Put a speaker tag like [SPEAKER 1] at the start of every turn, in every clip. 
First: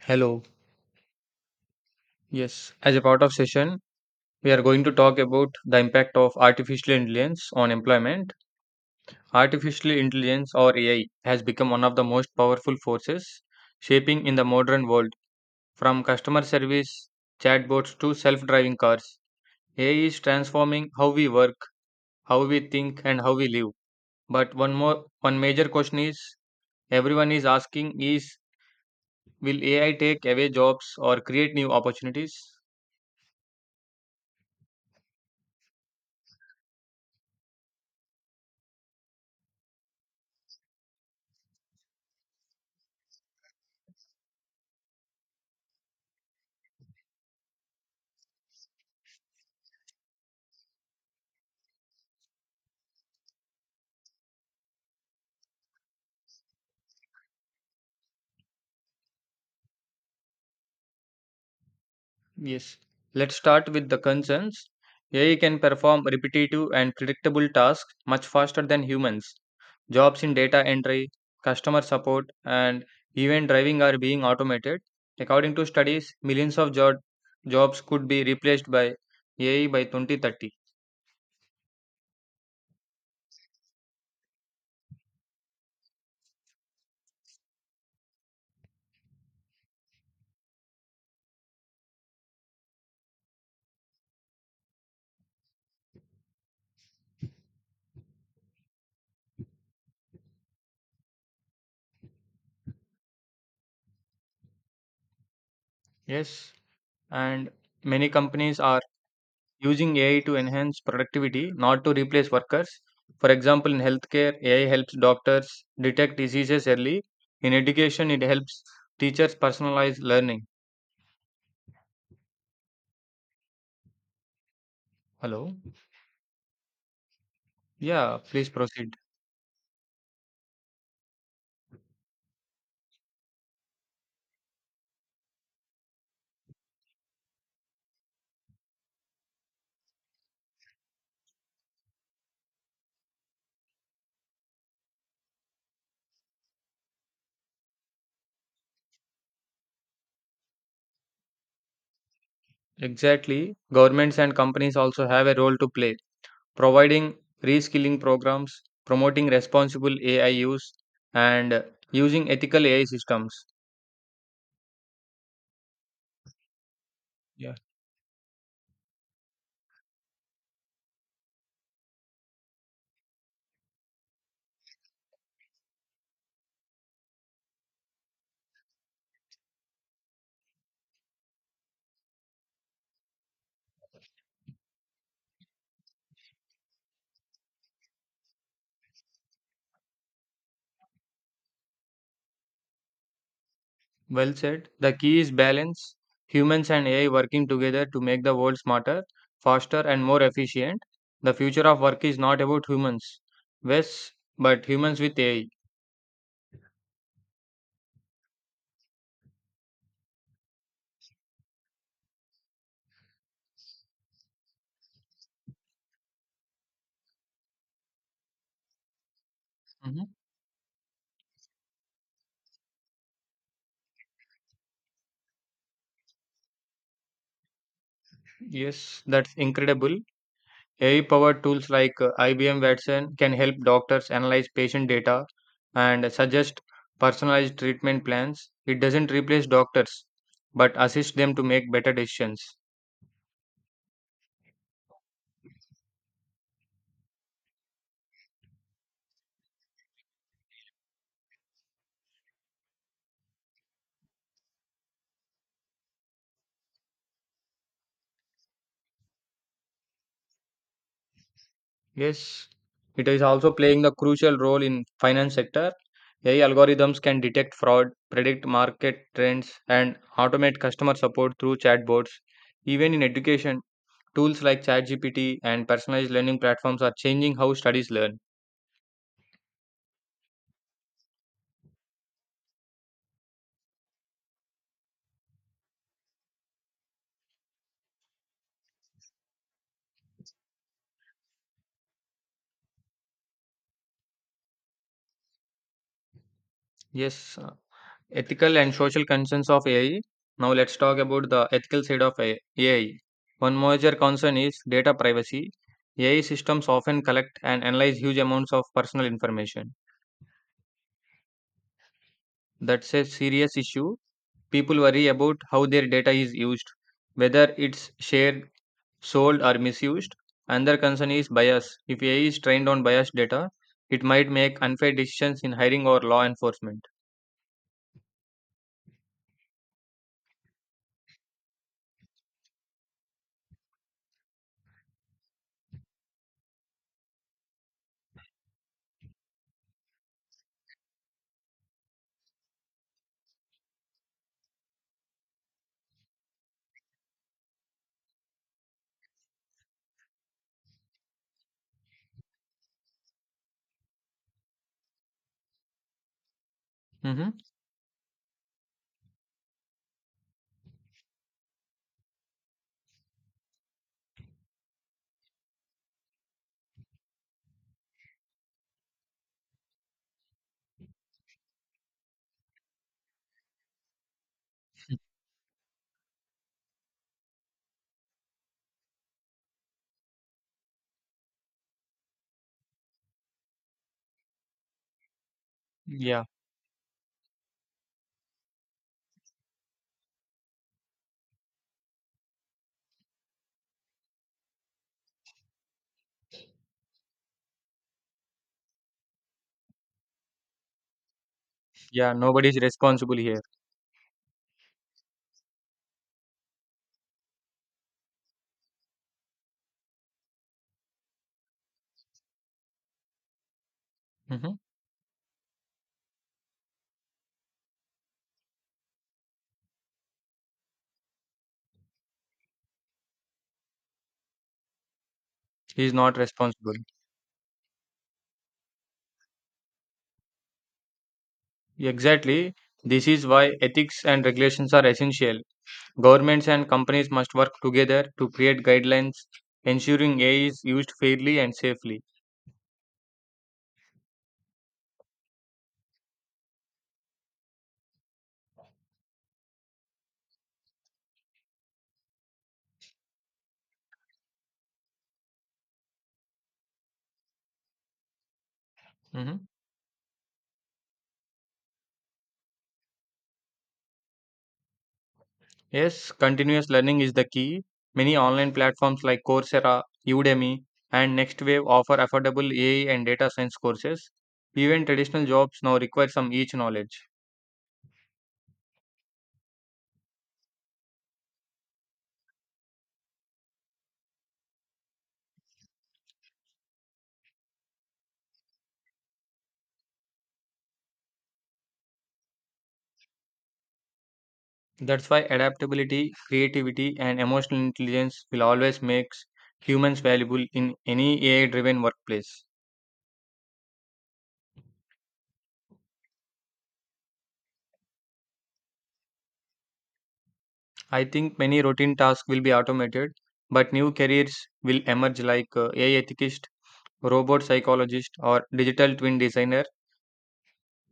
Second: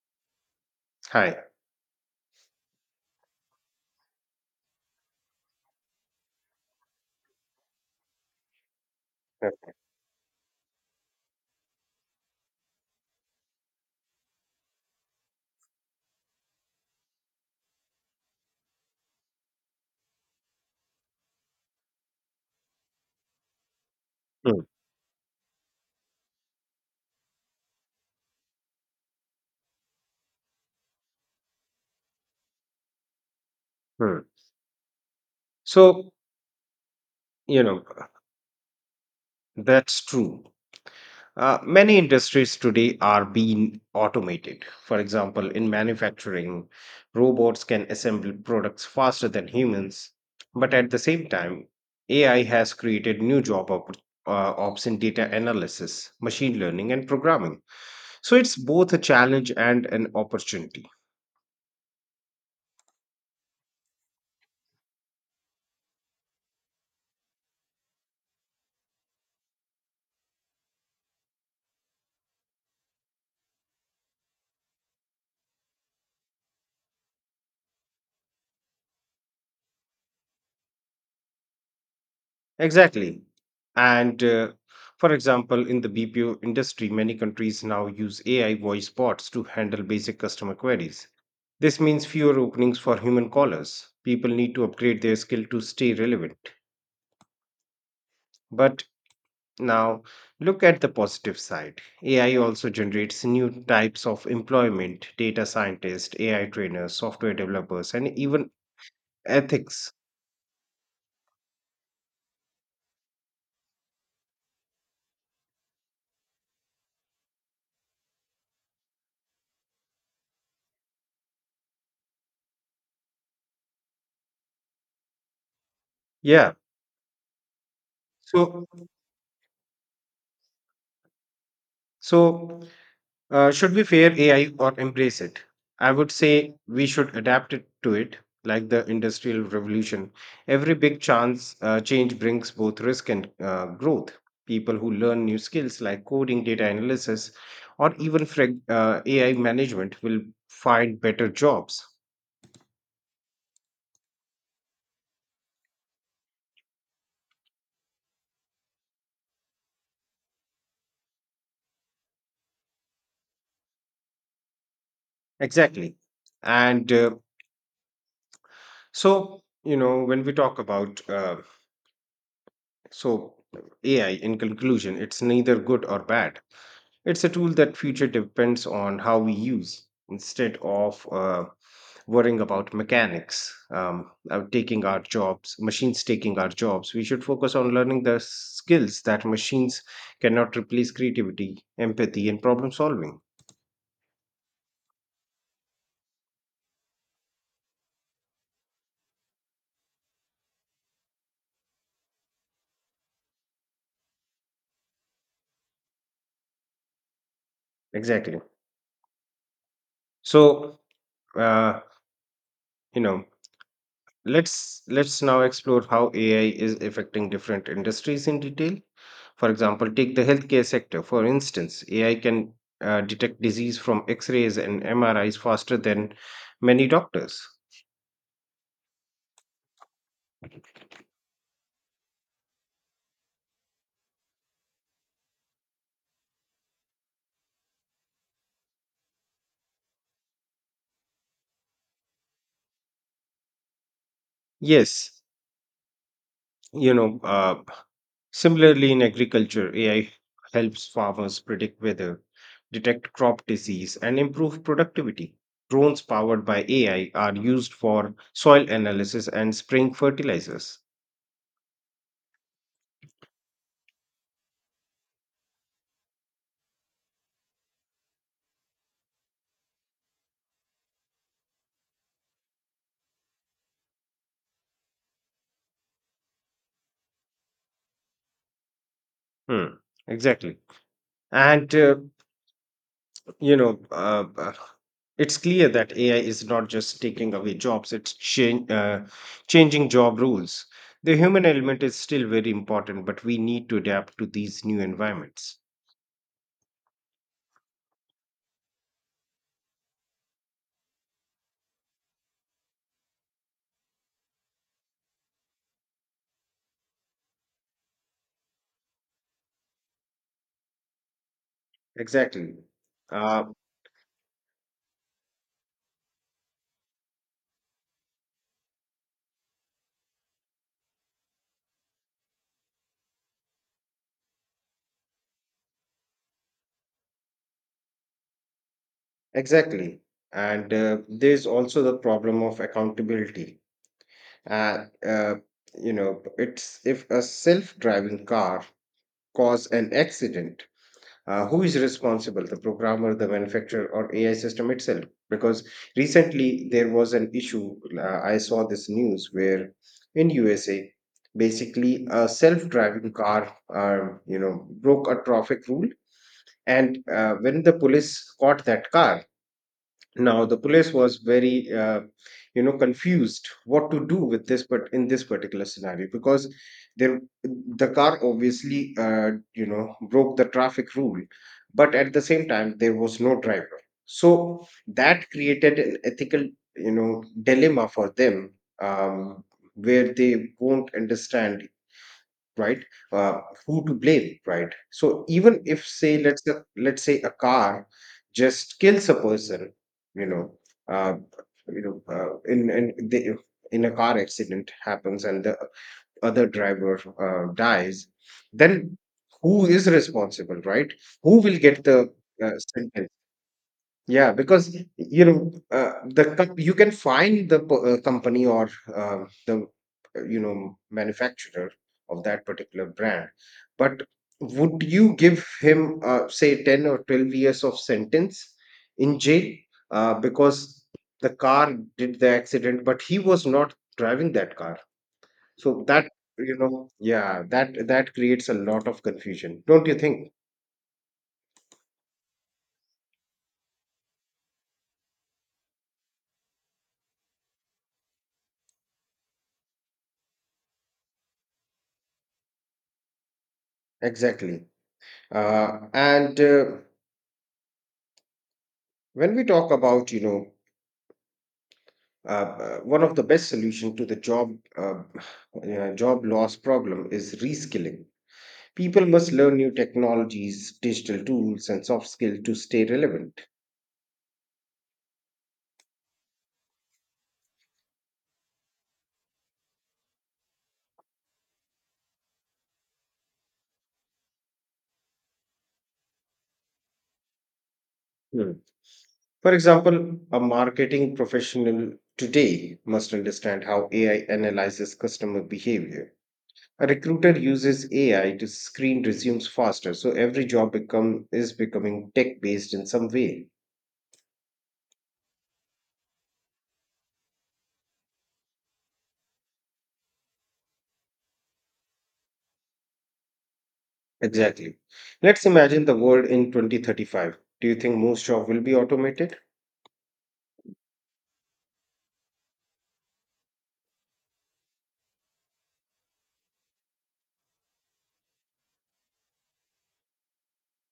[SPEAKER 1] Hello.
[SPEAKER 2] Hi.
[SPEAKER 1] Yes, as a part of session, we are going to talk about the impact of artificial intelligence on employment.
[SPEAKER 2] Yeah.
[SPEAKER 1] Artificial intelligence or AI has become one of the most powerful forces shaping in the modern world. From customer service, chatbots to self-driving cars, AI is transforming how we work, how we think and how we live. But
[SPEAKER 2] Mm,
[SPEAKER 1] one major question is everyone is asking is will AI take away jobs or create new opportunities?
[SPEAKER 2] mm. So, you know, that's true. Many industries today are being automated. For example, in manufacturing, robots can assemble products faster than humans. But at the same time, AI has created new job ops in data analysis, machine learning, and programming. So it's both a challenge and an opportunity.
[SPEAKER 1] Yes, let's start with the concerns. AI can perform repetitive and predictable tasks much faster than humans. Jobs in data entry, customer support, and even driving are being automated. According to studies, millions of jobs could be replaced by AI by 2030.
[SPEAKER 2] Exactly. And for example, in the BPO industry, many countries now use AI voice bots to handle basic customer queries. This means fewer openings for human callers. People need to upgrade their skill to stay relevant. But Now, look at the positive side. AI also generates new types of employment, data scientists, AI
[SPEAKER 1] Yes,
[SPEAKER 2] trainers, software
[SPEAKER 1] and
[SPEAKER 2] developers, and
[SPEAKER 1] many
[SPEAKER 2] even
[SPEAKER 1] companies are
[SPEAKER 2] ethics.
[SPEAKER 1] using AI to enhance productivity, not to replace workers. For example, in healthcare, AI helps doctors detect diseases early. In education, it helps teachers personalize learning. Hello?
[SPEAKER 2] Yeah.
[SPEAKER 1] Yeah, please
[SPEAKER 2] So,
[SPEAKER 1] proceed.
[SPEAKER 2] so, should we fear AI or embrace it? I would say we should adapt it to it, like the industrial revolution. Every big chance change brings both risk and growth. People who learn new skills like coding, data analysis, or even AI management will find better jobs.
[SPEAKER 1] Exactly. Governments and companies also have a role to play, providing reskilling programs, promoting responsible AI use, and using ethical AI systems.
[SPEAKER 2] Exactly. And So, you know, when we talk about, so AI in conclusion, it's neither good or bad. It's a tool that future depends on how we use instead of worrying about mechanics, taking our jobs, machines taking our jobs. We should focus on learning the skills that machines cannot replace creativity, empathy, and problem solving.
[SPEAKER 1] Well said. The key is balance. Humans and AI working together to make the world smarter, faster, and more efficient. The future of work is not about humans, yes, but humans with AI.
[SPEAKER 2] Exactly. So, uh, you know, let's now explore how AI is affecting different industries in detail. For example,
[SPEAKER 1] Mhm.
[SPEAKER 2] take the healthcare sector. For instance, AI can detect disease from X-rays and MRIs faster than many doctors.
[SPEAKER 1] Yes, that's incredible. AI powered tools like IBM Watson can help doctors analyze patient data and suggest personalized treatment plans. It doesn't replace doctors, but assist them to make better decisions.
[SPEAKER 2] Yes, you know. Uh, Similarly, in agriculture, AI helps farmers predict weather, detect crop disease, and improve productivity. Drones powered by AI are used for soil analysis and spraying fertilizers.
[SPEAKER 1] Yes, it is also playing the crucial role in finance sector. AI algorithms can detect fraud, predict market trends, and automate customer support through chatbots. Even in education, tools like ChatGPT and personalized learning platforms are changing how studies learn.
[SPEAKER 2] Hmm, exactly. And, you know, uh, uh, it's clear that AI is not just taking away jobs, it's changing job rules. The human element is still very important, but we need to adapt to these new environments.
[SPEAKER 1] Yes, ethical and social concerns of AI. Now let's talk about the ethical side of AI. AI. One major concern is data privacy. AI systems often collect and analyze huge amounts of personal information.
[SPEAKER 2] Exactly.
[SPEAKER 1] That's a
[SPEAKER 2] Uh,
[SPEAKER 1] serious issue. People worry about how their data is used, whether it's shared, sold, or misused. Another concern is bias. If AI is trained on biased data, it might make unfair decisions in hiring or law enforcement.
[SPEAKER 2] exactly. And there's also the problem of accountability. Uh, uh, you know, it's if a self driving car cause an accident, who is responsible, the programmer, the manufacturer, or AI system itself? Because recently there was an issue. I saw this news where in USA, basically a self-driving car, broke a traffic rule, and
[SPEAKER 1] Mm-hmm.
[SPEAKER 2] when the police caught that car, now the police was very, confused what to do with this, but in this particular scenario, because there the car obviously, broke the traffic rule, but at the same time there was no driver, so that created an ethical, dilemma for them, um, where they won't understand, right? Uh, who to blame, right? So even if say
[SPEAKER 1] Yeah,
[SPEAKER 2] let's say, a car just kills a person, you know, uh, you know, uh, in in the, in a car accident happens and the other driver dies, then who is responsible, right? Who will get
[SPEAKER 1] yeah,
[SPEAKER 2] the
[SPEAKER 1] nobody's
[SPEAKER 2] sentence?
[SPEAKER 1] responsible here.
[SPEAKER 2] Yeah, because you can find the company or the manufacturer of that particular brand, but
[SPEAKER 1] Mm-hmm.
[SPEAKER 2] would you give him say 10 or 12 years of sentence in jail because the car did the accident, but he was not driving that car? So
[SPEAKER 1] He's
[SPEAKER 2] that
[SPEAKER 1] not responsible.
[SPEAKER 2] yeah, that creates a lot of confusion, don't you think?
[SPEAKER 1] Exactly. This is why ethics and regulations are essential. Governments and companies must work together to create guidelines ensuring AI is used fairly and safely.
[SPEAKER 2] Exactly. And when we talk about one of the best solution to the uh, job loss problem is reskilling. People must
[SPEAKER 1] Mhm.
[SPEAKER 2] learn new technologies, digital tools, and soft skills to stay relevant.
[SPEAKER 1] Yes, continuous learning is the key. Many online platforms like Coursera, Udemy, and NextWave offer affordable AI and data science courses. Even traditional jobs now require some niche knowledge.
[SPEAKER 2] Hmm. For example, a marketing professional today must understand how AI analyzes customer behavior. A recruiter uses AI to screen resumes faster, so every job become is becoming tech based in some way.
[SPEAKER 1] That's why adaptability, creativity, and emotional intelligence will always make humans valuable in any AI driven workplace.
[SPEAKER 2] Exactly. Let's imagine the world in 2035. Do you think most jobs will be automated?
[SPEAKER 1] I think many routine tasks will be automated, but new careers will emerge like AI ethicist, robot psychologist, or digital twin designer.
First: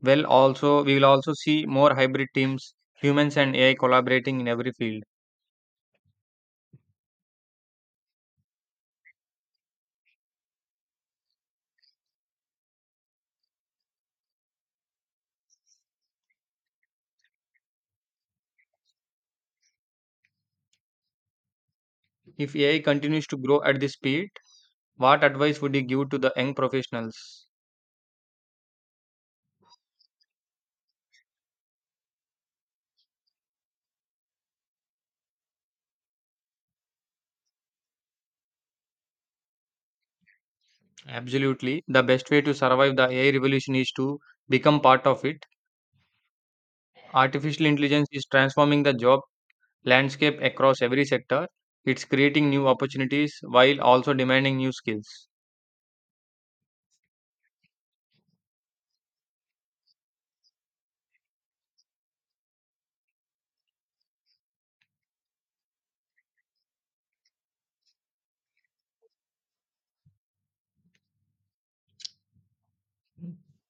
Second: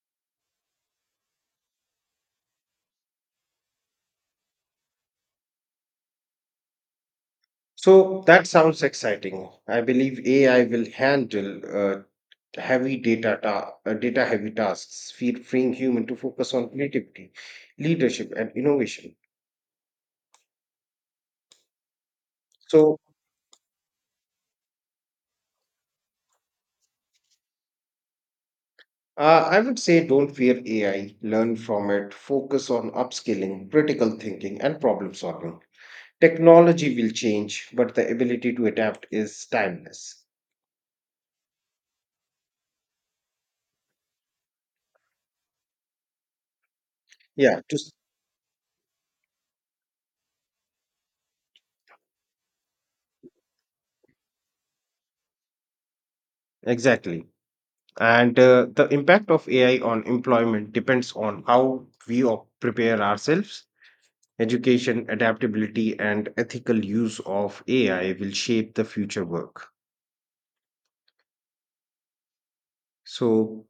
[SPEAKER 1] Well, also we will also see more hybrid teams, humans and AI collaborating in every field.
[SPEAKER 2] So that sounds exciting. I believe AI will handle data heavy tasks, freeing human to focus on creativity, leadership, and innovation.
[SPEAKER 1] If AI
[SPEAKER 2] So
[SPEAKER 1] continues to grow at this speed, what advice would you give to the young professionals?
[SPEAKER 2] I would say don't fear AI, learn from it, focus on upskilling, critical thinking, and problem solving. Technology will change, but the ability to adapt is timeless.
[SPEAKER 1] Absolutely. The best way to survive the AI revolution is to become part of it.
[SPEAKER 2] Yeah,
[SPEAKER 1] Artificial
[SPEAKER 2] to
[SPEAKER 1] intelligence is transforming the job landscape across every sector. It's creating new opportunities while also demanding new skills.
[SPEAKER 2] Exactly. And the impact of AI on employment depends on how we prepare ourselves. Education, adaptability, and ethical use of AI will shape the future work. So,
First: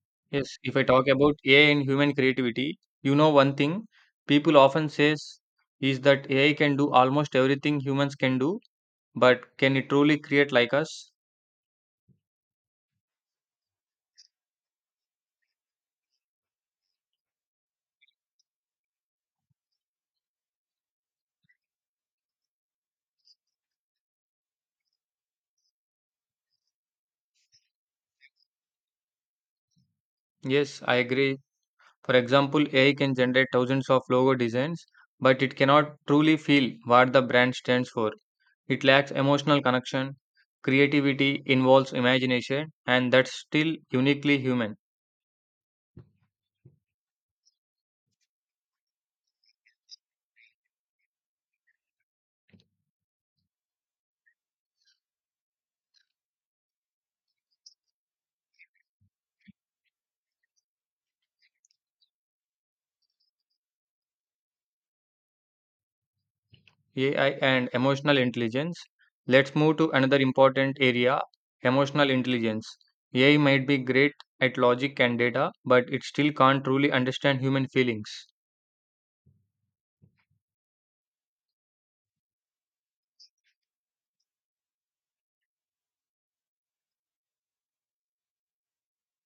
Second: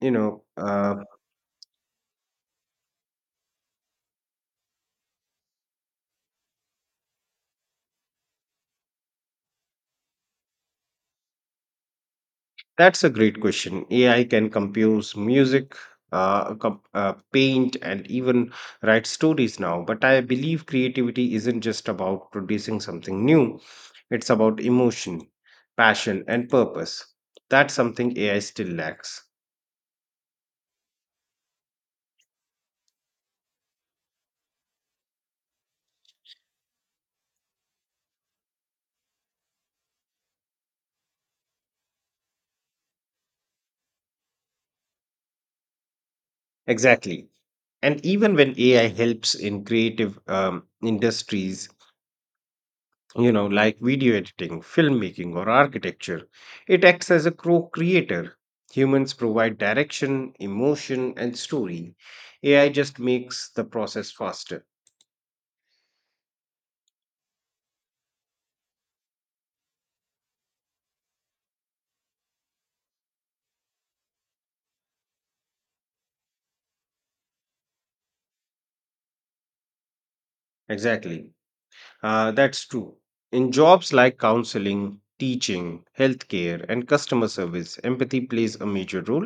[SPEAKER 2] you know,
[SPEAKER 1] Yes, if I
[SPEAKER 2] uh,
[SPEAKER 1] talk about AI and human creativity, you know one thing people often says is that AI can do almost everything humans can do, but can it truly create like us?
[SPEAKER 2] that's a great question. AI can compose music, paint, and even write stories now. But I believe creativity isn't just about producing something new, it's about emotion, passion, and purpose. That's something AI still lacks.
[SPEAKER 1] Yes, I agree. For example, AI can generate thousands of logo designs, but it cannot truly feel what the brand stands for. It lacks emotional connection. Creativity involves imagination, and that's still uniquely human.
[SPEAKER 2] Exactly. And even when AI helps in creative industries, like video editing, filmmaking, or architecture. It acts as a co creator. Humans provide direction, emotion, and story. AI just makes the process faster.
[SPEAKER 1] AI and emotional intelligence. Let's move to another important area, emotional intelligence. AI might be great at logic and data, but it still can't truly understand human feelings.
[SPEAKER 2] Exactly. That's true. In jobs like counseling, teaching, healthcare, and customer service, empathy plays a major role.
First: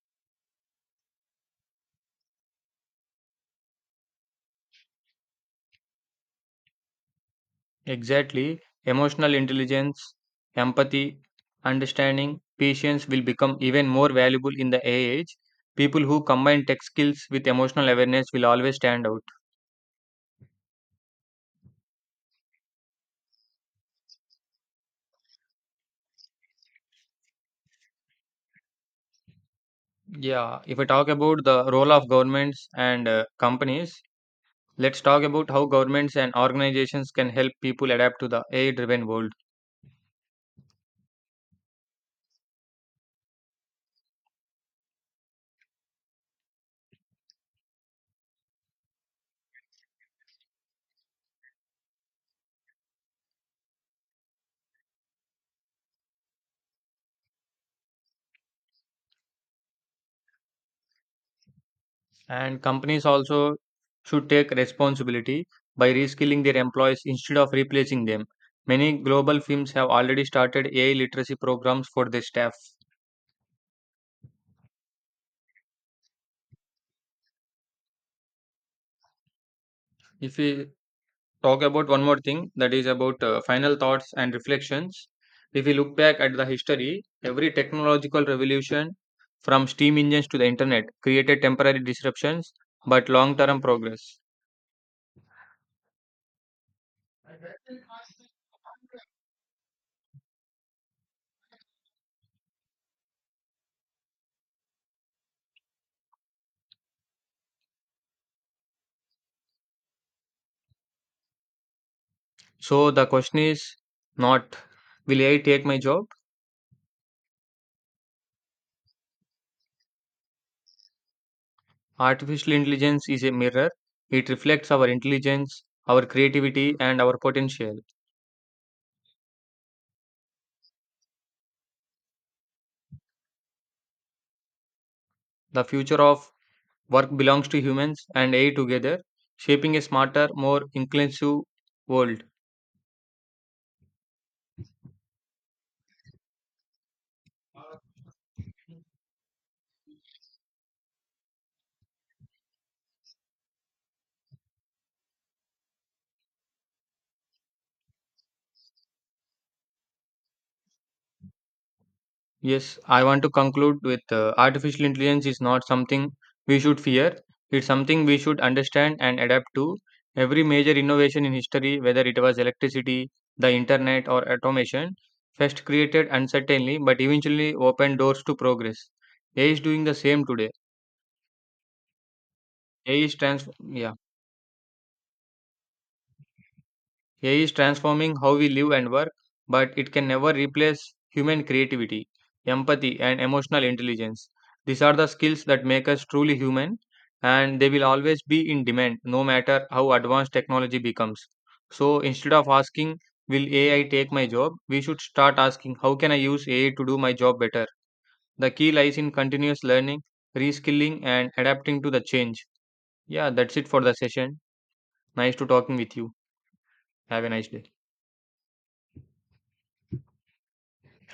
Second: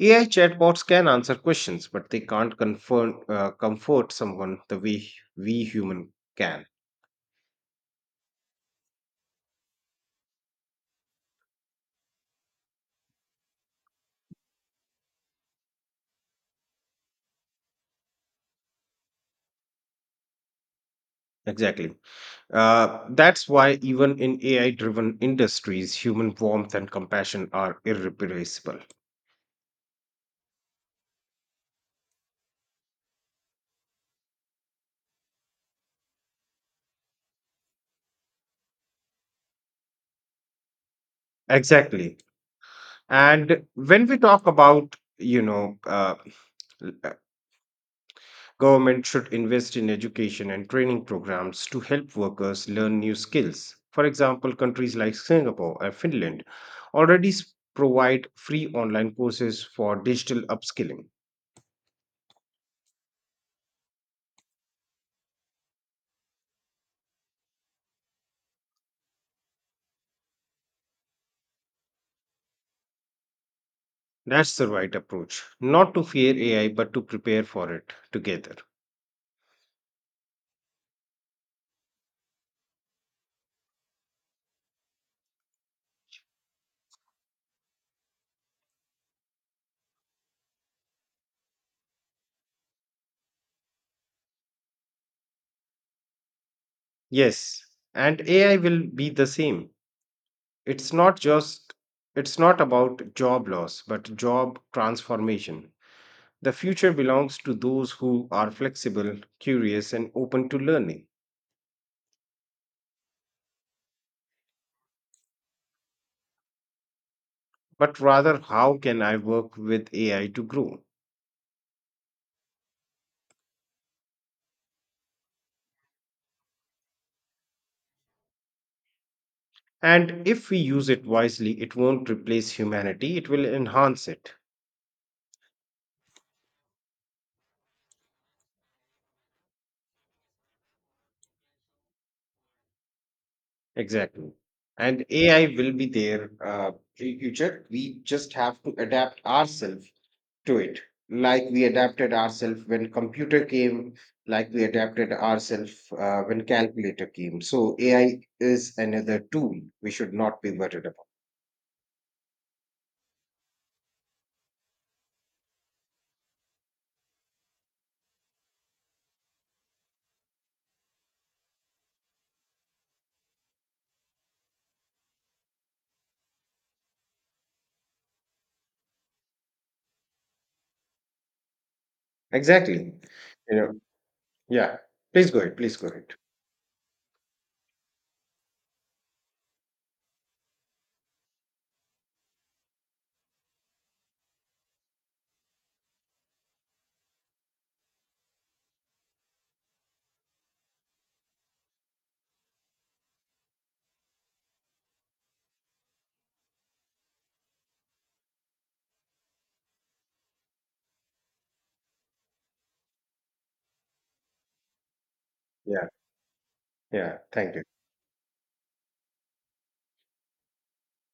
[SPEAKER 2] AI chatbots can answer questions, but they can't comfort someone the way we human can.
[SPEAKER 1] Exactly, emotional intelligence, empathy, understanding, patience will become even more valuable in the AI age. People who combine tech skills with emotional awareness will always stand out.
[SPEAKER 2] Exactly. That's why, even in AI driven industries, human warmth and compassion are irreplaceable.
[SPEAKER 1] Yeah, if I talk about the role of governments and companies, let's talk about how governments and organizations can help people adapt to the AI driven world.
[SPEAKER 2] Exactly. And when we talk about, l- uh, government should invest in education and training programs to help workers learn new skills. For example, countries like Singapore and Finland already provide free online courses for digital upskilling.
[SPEAKER 1] And companies also should take responsibility by reskilling their employees instead of replacing them. Many global firms have already started AI literacy programs for their staff.
[SPEAKER 2] That's the right approach, not to fear AI, but to prepare for it together.
[SPEAKER 1] If we talk about one more thing, that is about final thoughts and reflections. If we look back at the history, every technological revolution from steam engines to the internet created temporary disruptions but long term progress.
[SPEAKER 2] Yes, and AI will be the same. It's not just, it's not about job loss, but job transformation. The future belongs to those who are flexible, curious, and open to learning.
[SPEAKER 1] So the question is not, will AI take my job?
[SPEAKER 2] But rather, how can I work with AI to grow?
[SPEAKER 1] Artificial intelligence is a mirror. It reflects our intelligence, our creativity, and our potential.
[SPEAKER 2] And if we use it wisely, it won't replace humanity, it will enhance it.
[SPEAKER 1] The future of work belongs to humans and AI together, shaping a smarter, more inclusive world.
[SPEAKER 2] Exactly. And AI will be there in future. We just have to adapt ourselves to it, like we adapted ourselves when computer came, like we adapted ourselves when calculator came. So AI is another tool we should not be worried about.
[SPEAKER 1] Yes, I want to conclude with artificial intelligence is not something we should fear. It's something we should understand and adapt to. Every major innovation in history, whether it was electricity, the internet, or automation, first created uncertainly but eventually opened doors to progress. AI is doing the same today.
[SPEAKER 2] Exactly. You know,
[SPEAKER 1] Yeah.
[SPEAKER 2] yeah. Please go ahead. Please go ahead.
[SPEAKER 1] AI is transforming how we live and work, but it can never replace human creativity, empathy, and emotional intelligence. These are the skills that make us truly human, and they will always be in demand no matter how advanced technology becomes. So instead of asking, will AI take my job? We should start asking, how can I use AI to do my job better? The key lies in continuous learning, reskilling, and adapting to the change. Yeah, that's it for the session. Nice to talking
[SPEAKER 2] Yeah.
[SPEAKER 1] with you.
[SPEAKER 2] Yeah.
[SPEAKER 1] Have a nice
[SPEAKER 2] Thank you.
[SPEAKER 1] day.